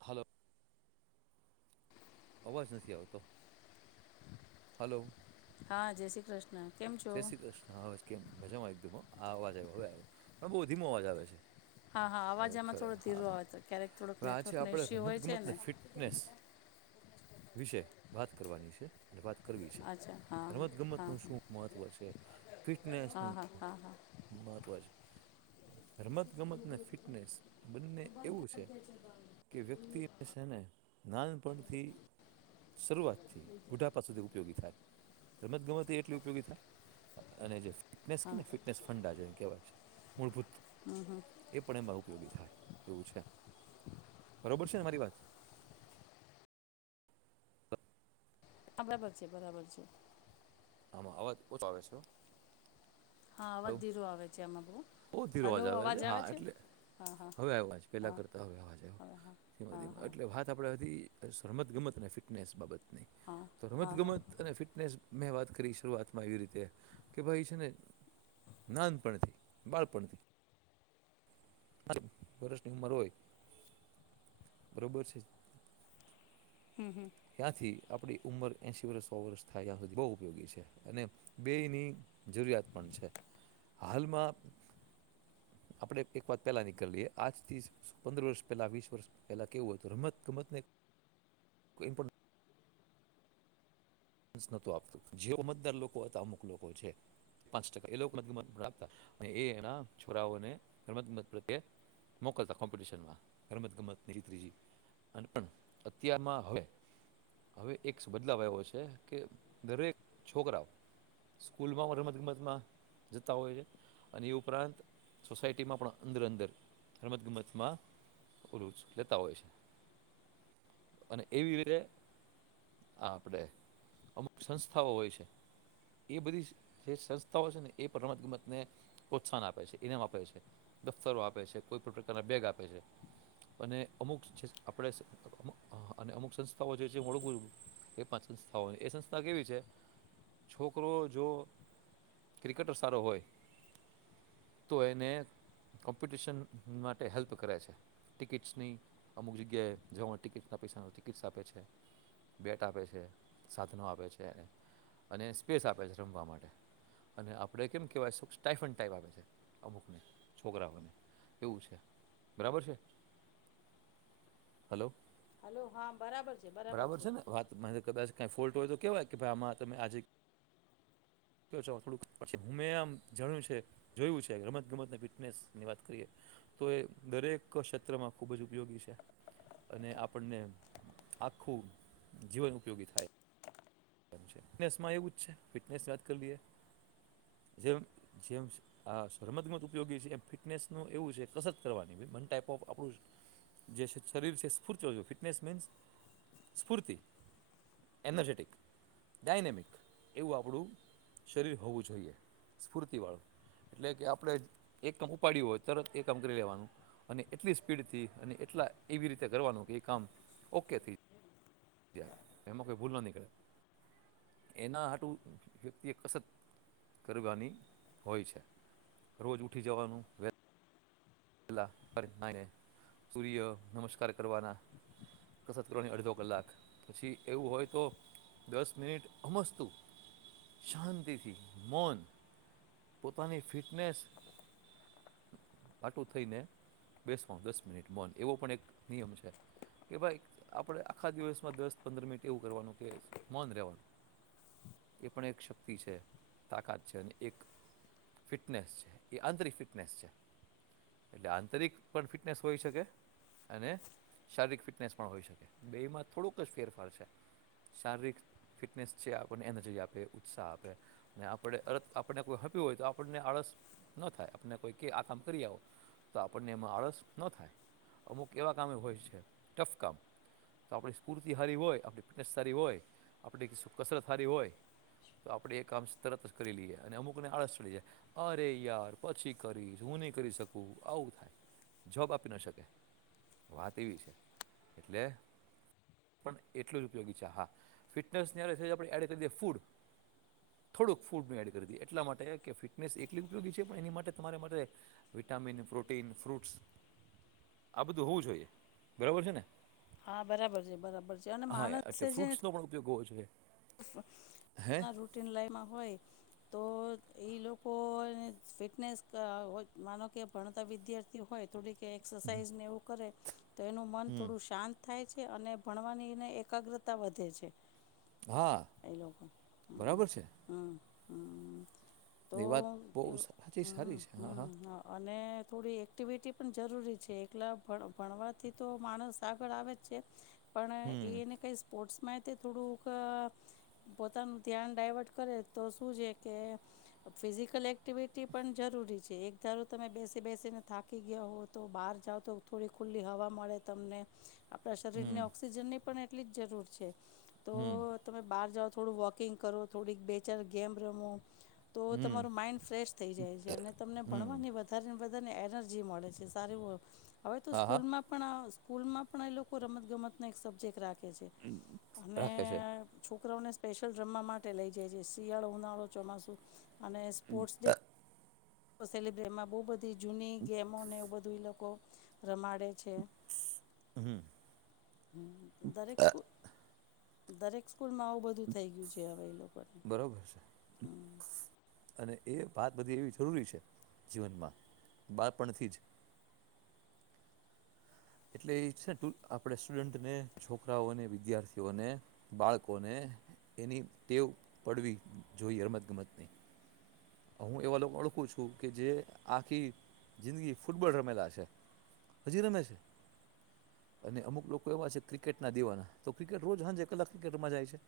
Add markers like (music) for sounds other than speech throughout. Hello. અવાજ નથી આવતો. હલો. હા જય શ્રી કૃષ્ણ. કેમ છો જય શ્રી કૃષ્ણ અવાજ કેમ મજામાં એકદમો આ અવાજ આવ હવે આવ્યો પણ બહુ ધીમો અવાજ આવે છે. હા, હા અવાજ આવ્યો એમાં થોડો ખરા ધીરો હા આવે, તો ક્યારેક થોડોક હવે આજે નેટવર્ક નો આપણે ઈસ્યુ હોય છે રમતગમતને ને ફિટનેસ વિશે વાત કરવાની છે. વાત કરવી છે અચ્છા હા રમત ગમત હા નું શું મહત્વ છે ફિટનેસ નુ હા હા હા હા મહત્વ છે. રમત, ગમત ને ફિટનેસ બંને એવું છે કે વ્યક્તિ છેને નાન પણથી શરૂઆત થી બુઢાપા સુધી ઉપયોગી થાય. રમત ગમતી એટલી (unintelligible) અને જે ફિટનેસ કે ને ફિટનેસ ફંડાજને કેવાય છે. મુળભૂત હમ્મ હમ્મ. એ પણ એમાં ઉપયોગી થાય એવું છે. બરોબર છે ને મારી વાત? આ બરાબર છે, બરાબર છે. આ માં અવાજ ઓછો આવે છે હો. હા અવાજ ધીરું આવે છે. એમાં બવ. બો ધીરો અવાજ આવે છે હા એટલે હા હા હવે આવજ પેલા હા કરતા હવે અવાજ આવ હવે હા હા (unintelligible) હા એટલે વાત આપડે અતી સરમત ગમત અને ફિટનેસ બાબત હા તો રમત હા ગમત અને ફિટનેસ મેં વાત કરી શરૂઆતમાં એવી રીતે કે ભાઈ છે ને નાનપણથી બાળપણથી (unintelligible) વર્ષની ઉમર હોય. બરોબર છે? ત્યાંથી આપડી ઉંમર એશી વર્ષ, સો વર્ષ થાય ત્યાં સુધી બહુ ઉપયોગી છે. અને બેની જરૂરિયાત પણ છે હાલમાં આપણે એક વાત પેલા ની કરલીએ આજ થી પંદર વર્ષ પેલા વીસ વર્ષ પેલા કેવું હોય તો રમત ગમતને કોઈ પણ (unintelligible) નતુ આવતું. જે મતદાર લોકો હતા આમાં અમુક લોકો એ છે પાંચ ટકા એ લોક (unintelligible) રાખતા અને એ એના છોરાને રમતગમત માટે મોકલતા કોમ્પિટિશન માં રમત ગમત (unintelligible) નાનપણ અત્યારમાં હવે એક બદલાવ આયવો છે કે દરેક છોકરા સ્કૂલમાં હો રમત ગમતમાં જતા હોય છે અને એ ઉપરાંત સોસાયટીમાં પણ અંદર અંદર રમત ગમતમાં (unintelligible) લેતા હોય છે. અને એવી વીરે આપણે અમુક સંસ્થાઓ હોય છે, એ બધી જે સંસ્થાઓ છે ને એ પણ રમત ગમતને પ્રોત્સાહન આપે છે ઇનામ આપે છે દફતરો આપે છે કોઈ પણ પ્રકારના બેગ આપે છે. અને અમુક (unintelligible) આપણે અને અમુક સંસ્થાઓ જે છે (unintelligible) સંસ્થાઓ એ સંસ્થા કેવી છે છોકરો જો ક્રિકેટર સારો હોય તો એને કોમ્પિટિશન માટે હેલ્પ કરે છે. ટિકિટ્સની અમુક જગ્યાએ જવાની ટિકિટ્સના પૈસાની ટિકિટ્સ આપે છે બેટ આપે છે. સાધનો આપે છે. અને સ્પેસ આપે છે રમવા માટે અને આપડ કેમ કેવાય સ્ટાઈફડ ટાઈપ આપે છે અમુકને છોકરાઓને એવું છે બરાબર છે. હલો. હલો હા. બરાબર છે ને વાત મારિ કદાજ કાંઈ ફોલ્ટ હોય તો કહેવાય કે ભાઈ આમાં તમે આજે કેવો છો થોડું હું મે આમ જાણ્યું છે જોયું છે રમત ગમત ફિટનેસની વાત કરીએ તો એ દરેક ક્ષેત્રમાં ખુબ જ ઉપયોગી છે અને આપણને આખું જીવન ઉપયોગી થાય. નેસમાં એવું જ છે ફિટનેસની વાત કરી લએ જેમ જેમ આ શરમતગમત ઉપયોગી છે એમ ફિટનેસ ન એવું છે કસરત કરવાની મન વન ટાઈપ ઓફ આપણું જે શરીર છે સ્ફૂર્ત ફિટનેસ મીન્સ સ્ફૂર્તિ એનર્જેટિક. ડાયનેમિક એવું આપણું શરીર હોવું જોઈએ સ્ફૂર્તિ વાળું એટલે કે આપણે એક આમ ઉપાડ્યું હોય તરત એક આમ કરી લેવાનું અને એટલી સ્પીડથી અને એટલા એવી રીતે કરવાનું કે એ કામ ઓકે થય. જાય એમાં કોઈ ભૂલ ન નીકળે એના હાટું વ્યક્તિ એ કસત કરવાની હોય છે રોજ ઉઠી જવાનું પેલા (unintelligible) સૂર્ય નમસ્કાર કરવાના કસર કરવાની અડધો કલાક પછી એવું હોય તો દસ મિનિટ અમસ્તું શાંતિથી મન પોતાની ફિટનેસ વાટું થઈને બેસવાનું દસ મિનિટ મન એવો પણ એક નિયમ છે કે ભાઈ આપણે આખા દિવસમાં દસ પંદર મિનિટ એવું કરવાનું કે મૌન રહેવાનું એ પણ એક શક્તિ છે તાકાત છે અને એક ફિટનેસ છે એ આંતરિક ફિટનેસ છે. એટલે આંતરિક પણ ફિટનેસ હોય શકે અને શારીરિક ફિટનેસ પણ હોય શકે બેમાં થોડુંક જ ફેરફાર છે શારીરિક ફિટનેસ છે આપણને એનર્જી આપે ઉત્સાહ આપે અને આપણે અ આપને કોઈ હેપ્પી હોય તો આપણને આળસ ન થાય આપને કોઈ આ કામ કરી આવો. તો આપણને એમાં આળસ ન થાય અમુક એવા કામ હોય છે ટફ કામ તો આપણી સ્ફૂર્તિ સારી હોય આપણી ફિટનેસ સારી હોય આપણી શું કસરત સારી હોય તો આપણે એ કામ તરત જ કરી લઈએ અને અમુકને આળસ ચડી જાય અરે યાર પછી કરી હુ ની કરી શકું આવું થાય જબ આપી ના શકે વાત એવી છે એટલે પણ એટલું જ ઉપયોગી છે હા ફિટનેસ આપણે એડ કરી દ ફૂડ થોડુંક ફૂડ ન એડ કરી દ એટલા માટે કે ફિટનેસ એટલી ઉપયોગી છે પણ એની માટે તમારે માટે વિટામિન, પ્રોટીન, ફ્રૂટ્સ આ બધું હોવું જોઈએ બરોબર છે ને. હા, બરાબર છે, બરાબર છે. છે અને હા માણસે એટલે સે જે ફ્રૂટ્સનો પણ ઉપયોગ હોવો જોઈએ હે રૂટિન લાઇન હોય તો ઈ લોકોને ફિટનેસ ક માનો કે ભણતા વિદ્યાર્થી હોય થોડી કે એક્સરસાઇઝ ને એવું કરે. તો એનું મન હમ થોડું શાંત થાય છે અને ભણવાનીને એકાગ્રતા વધે છે. હા એ લોકો, બરાબર છે હમ્મ. એ વાત બવ હજી હમ સારી છે હા હા. હમ અને થોડી એક્ટિવિટી પણ જરૂરી છે એકલા ભણ ભણવાથી તો માણસ આ બળા બચ્ચે પણ હમ એને કંઈ સ્પોર્ટ્સ મા તે થોડુંક અ પોતાનું ધ્યાન ડાયવર્ટ કરે તો શું છે કે ફિઝિકલ એક્ટિવિટી પણ જરૂરી છે. એક ધારો તમે બેસી બેસીને થાકી ગયા હો તો બહાર જાઓ તો થોડી ખુલ્લી હવા મળે તમને આપણા શરીર હમ ને ઓક્સિજન ની પણ એ એટલી જ જરૂર છે. તો હમ તમે બહાર જાઓ થોડું વોકિંગ કરો, થોડીક બે ચાર ગેમ રમો તો હમ તમારું માઇન્ડ ફ્રેશ થઈ જાય છે અને તમને હમ ભણવાની વધારે ને વધ બધાને એનર્જી મળે છે સારી વ હવે તો હા હા સ્કૂલ માં પણ કુલમાં પણ એ લોકો રમત ગમત ને એક સબ્જેક્ટ રા છે, અમે રાખે છે છોક છોકરાઓને સ્પેશિયલ રમવા માટે લઈ જાય છે શિયાળો, ઉનાળો, ચોમાસુ અને સ્પોર્ટ્સ ડે તો સેલિબ્રિમાં બો બધ ધી જૂની ગેમોને એવું બધ ધી લોકો રમાડે છે. હમ્મ. હમ્મ, દરેક સ્કૂલ દરેક સ્કૂલ માં આવું બધું થઈ ગયું છે હવે એલોકો બરોબર છે. અને એ વાત બધી એવી જરૂરી છે, જીવનમાં બાળપણ થીજ. એટલે એ છે ને આપણે સ્ટુડન્ટને, છોકરાઓને, વિદ્યાર્થીઓને, બાળકોને એની ટેવ પડવી જોઈએ, રમત ગમતની. હું, એવા લોકો ઓળખું છું કે જે આખી જિંદગી ફૂટબોલ રમેલા છે, હજી રમે છે અને અમુક લોકો એવા છે ક્રિકેટના દીવાના તો ક્રિકેટ રોજ હજે કલાક ક્રિકેટ રમવા જાય છે,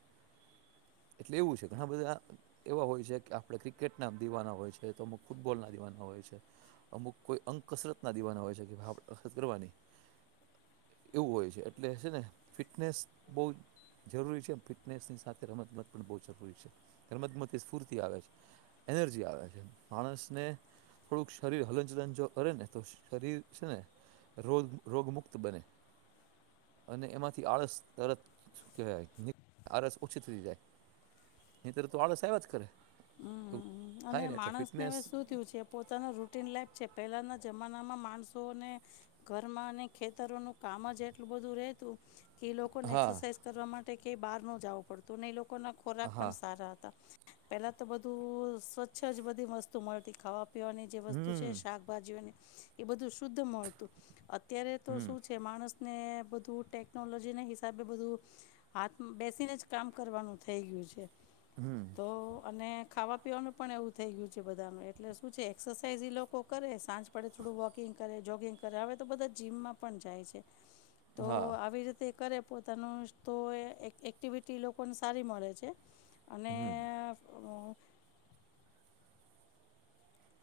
એટલે એવું છે ઘણા બધા એવા હોય છે કે આપણે ક્રિકેટ ના દિવાના હોય છે, તો અમુક ફૂટબોલ ના દિવાના હોય છે, અમુક કોઈ અંક કસરત ના દિવાના હોય છે કે કરવાની એવું હોય છે, એટલે છે ને ફિટનેસ બહ જરૂરી છે. ફિટનેસની સાથે રમતમત પણ બહ જરૂરી છે, રમતમત એ સ્ફૂર્તિ આવે છે. એનર્જી આવે છે, માણસને થોડુંક શરીર હલનચલન જો કરે ને તો શરીર છે ને રોગ રોગ મુક્ત બને અને એમાંથી આળસ તરત શું કહેવાય આળસ ઓછી થતી જાય, ની તર તો આળસ આવ્યા જ કરે એવું હમ્મ અને થાય ને એટલે માણસને ફિટનેસ હવે શું થયું છે પોતાનું રૂટીન લાઈફ છે પહેલાના જમાનામાં માણસોને ઘરમાં અને ખેતરોનું કામ જ એટલું બધું રેતું એ લોકો ને હા એક્સરસાઇઝ કરવા માટ ટે બાર ન જવું પડતું, ને એલોક કો નો ખોરાક પણ હા સારા હતા. પેલા તો બધું સ્વચ્છ જ બધી વસ્તુ મળતી ખાવા પીવાની જે વસ્તુ છે હમ શાકભાજીઓની. એ બધું શુદ્ધ મળતું અત્ અત્યારે તો હમ શું છે માણસ. ને બધું ટેકનોલોજીના હિસાબે બધું હાથમાં બેસીને જ કામ કરવાનું થઈ ગયું છે. હમ તો. ને ખાવા પીવાનું પણ એવું થઈ ગયું છે બધાનું એટલે શું છે એક્સરસાઇઝ એ લોકો કરે સાંજ પડે થોડું વોકિંગ કરે જોગિંગ કરે હવે તો બધા જીમમાં પણ જાય છે. તો હા આવી રીતે કરે. પોતાનું તો એ એક્ટિવિટી લોકોને સારી મળે છે. અને. હમ અ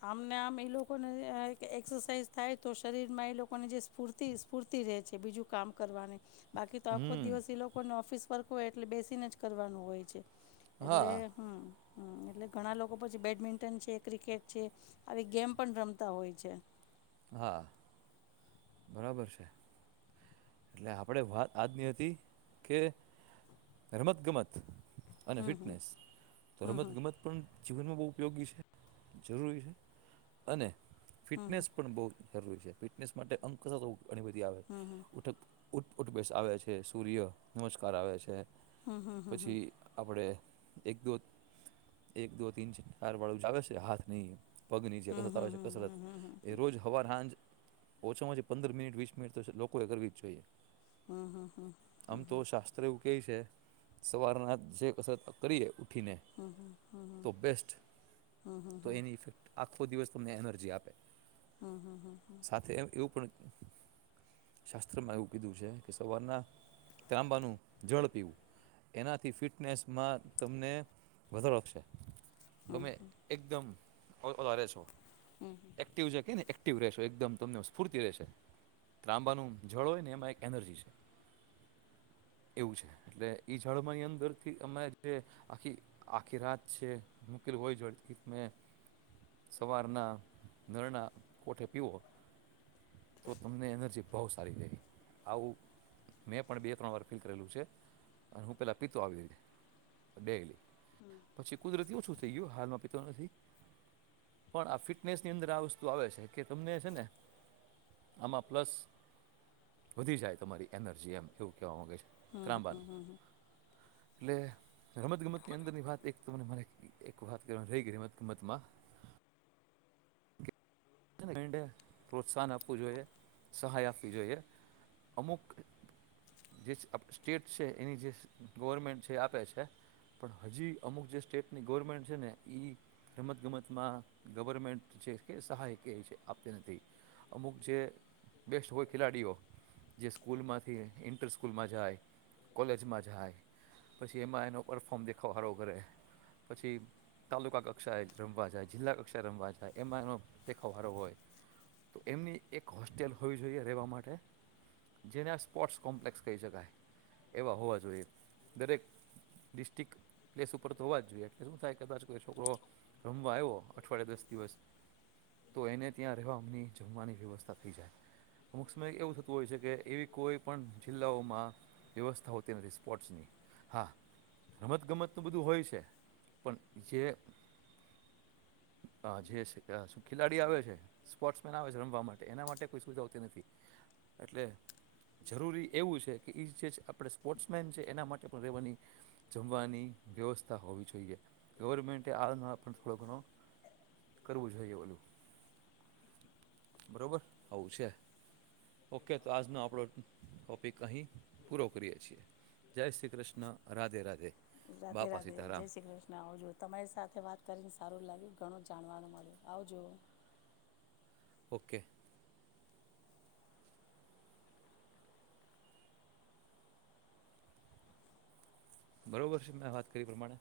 આમને આમ એ લોકોને એક્સરસાઝ થાય તો શરીરમાં એ લોકોને જે સ્ફૂર્તિ-સ્ફૂર્તિ ર છે બીજું કામ કરવાની. બાકી તો આખો હમ દિવસ એ લોકોને ઓફિસ. ફર્ક હોય એટલે બેસીને જ કરવાનું હોય છે. એટલે હા હમ્મ. હમ્મ એટલે ઘણા લોકો પછી બેડમિન્ટન છે ક્રિકેટ આવી ગેમ પણ રમતા હોય છે. હા. બરાબર છે. એટલે આપડે વાત આજની હતી કે રમત ગમત અને હમ હમ ફિટનેસ તો રમત હમ ગમત પણ જીવનમાં બવ ઉપયોગી છે, જરૂરી છે અને હમ ફિટનસ પન બો જરૂરી છે ફિટનેસ માટે અંક (unintelligible) ઘણી બધી આવે. હમ ઉઠ ઉઠ બેસ આવે છે, સૂર્ય નમસ્કાર આવે છે હમ હમ હમ હમ પછી આપડે એક દો એક દો તીન ચાર વાળું જ આવે છે હાથ નહી પગની જે હમ હમ કસરત આવે છે કસરત હમ હમ એ રોજ હવાર હાંજ ઓછામાં ઓછી પંદર મિનટ વીસ મિનિટ તો છે. લોકો કરવી જ જોઈએ. હમ હમ આમ તો શાસ્ત્ર એવું કેય છે સવારના જે કસરત કરીએ ઉઠીને હમ હમ હમ તો બેસ્ટ, હમ હમ હમ હમ હમ તો એની ઇફેક્ટ આ તો દિવસ તમને એનર્જી આપે. હમ સાથે એમ એવું પણ. શાસ્ત્રમાં એવું કીધું છે કે સવારના તાંબાનું જળ પીવું એનાથી ફિટનેસમાં તમને વધારોશે. હમ તમે હમ એકદમ. વધ વધારે છો. હમ એક્ટિવ જ કે ને એકદમ તમ સ્ફૂર્તિ રહેશે, ત્રાંબાનું જળ હોય ને એમાં એક એનર્જી છે એવું છે, એટલે જળમાંની અંદર થી અરે જે આખી આખી રાત છે મૂકેલું હોય જળથી તમે સવારના નળના કોઠે પીવો તો તમને એનર્જી બહુ સારી થઈ આવું મેં પણ બે ત્રણ વાર ફીલ કરેલું છે અને હું પહેલાં પિતો આવી રીતે ડેલી. પછી કુદરતીઓ છું થઈ ગયું હાલમાં પીતો નથી પણ આ ફિટનેસની અંદર આ વસ્તુ આવે છે કે તમને છે ને આમાં પ્લસ. વધી જાય તમારી એનર્જી એમ એવું કેહેવા ગે છે. હમ ત્રાંબા. એટલે રમત ગમતની અંદરની વાત એકને મને એક વાત કરવાની રહી ગઈ રમત ગમતમાં પ્રોત્સાહન આપવું જોઈએ સહાય આપવી જોઈએ. અમુક જે સ્ટેટ છે એની જે ગવર્મેન્ટ છે એ આપે છે, પણ હજી અમુક જે સ્ટેટની ગવર્મેન્ટ છે ને એ રમતગમતમાં ગવર્મેન્ટ છે કે સહાય આપ નથી અમુક જે બેસ્ટ હોય ખેલાડીઓ જે સ્કૂલમાંથી ઇન્ટર સ્કૂલમાં જાય, કોલેજમાં જાય, પછી એમાં એનો પરફોર્મ દેખાવ સારો કરે પછી તાલુકા કક્ષાએ રમવા જાય, જિલ્લા કક્ષાએ રમવા જાય એમાં એનો દેખાવળ હોય તો એમની એક હોસ્ટેલ હોવી જોઈએ રહેવા માટે, જેને સ્પોર્ટ્સ કોમ્પ્લેક્સ કહી શકાય એવા હોવા જોઈએ દરેક ડિસ્ટિક પ્લેસ ઉપર તો હોવા જોઈએ એટલે શું થાય કદાચ છોકરો રમવા આવ અઠવાડયે દસ દિવસ. તો એને ત્યાં રહેવાની જમવાની વ્યવસ્થા થઈ જાય. અમુક સમય એવું થતું હોય છે કે એવી કોઈ પણ જિલ્લાઓમાં વ્યવસ્થા હોતી નથી સ્પોર્ટ્સની હા, રમતગમત તો બધું હોય છે પણ જે જે ખેલાડી આવે છે સ્પોર્ટ્સમેન આવે છે રમવા માટે એના માટે કોઈ સુવિધા હોતી નથી એટલે જરૂરી એવું છે, કે એ જે આપણે સ્પોર્ટ્સમેન છે એના માટે પણ રહેવાની જમવાની વ્યવસ્થા હોવી જોઈએ. ગવર્મેન્ટ આમાં પણ થોડો ઘણો કરવું જોઈએ ઓલું. બરોબર આવું છે ઓકે તો આજનો આપણો ટોપિક અહી પૂરો કરીએ છીએ. જય શ્રી કૃષ્ણ, રાધે રાધે. રાધે બાપા રાધે, જય સીતારામ શ્રી કૃષ્ણ, આવજો તમારી સાથે વાત કરીને સારું લાગ્યું, ઘણું જાણવાનું મળ્યું, આવજો. ઓકે. બરોબર છે, મેં વાત કરી પ્રમાણે.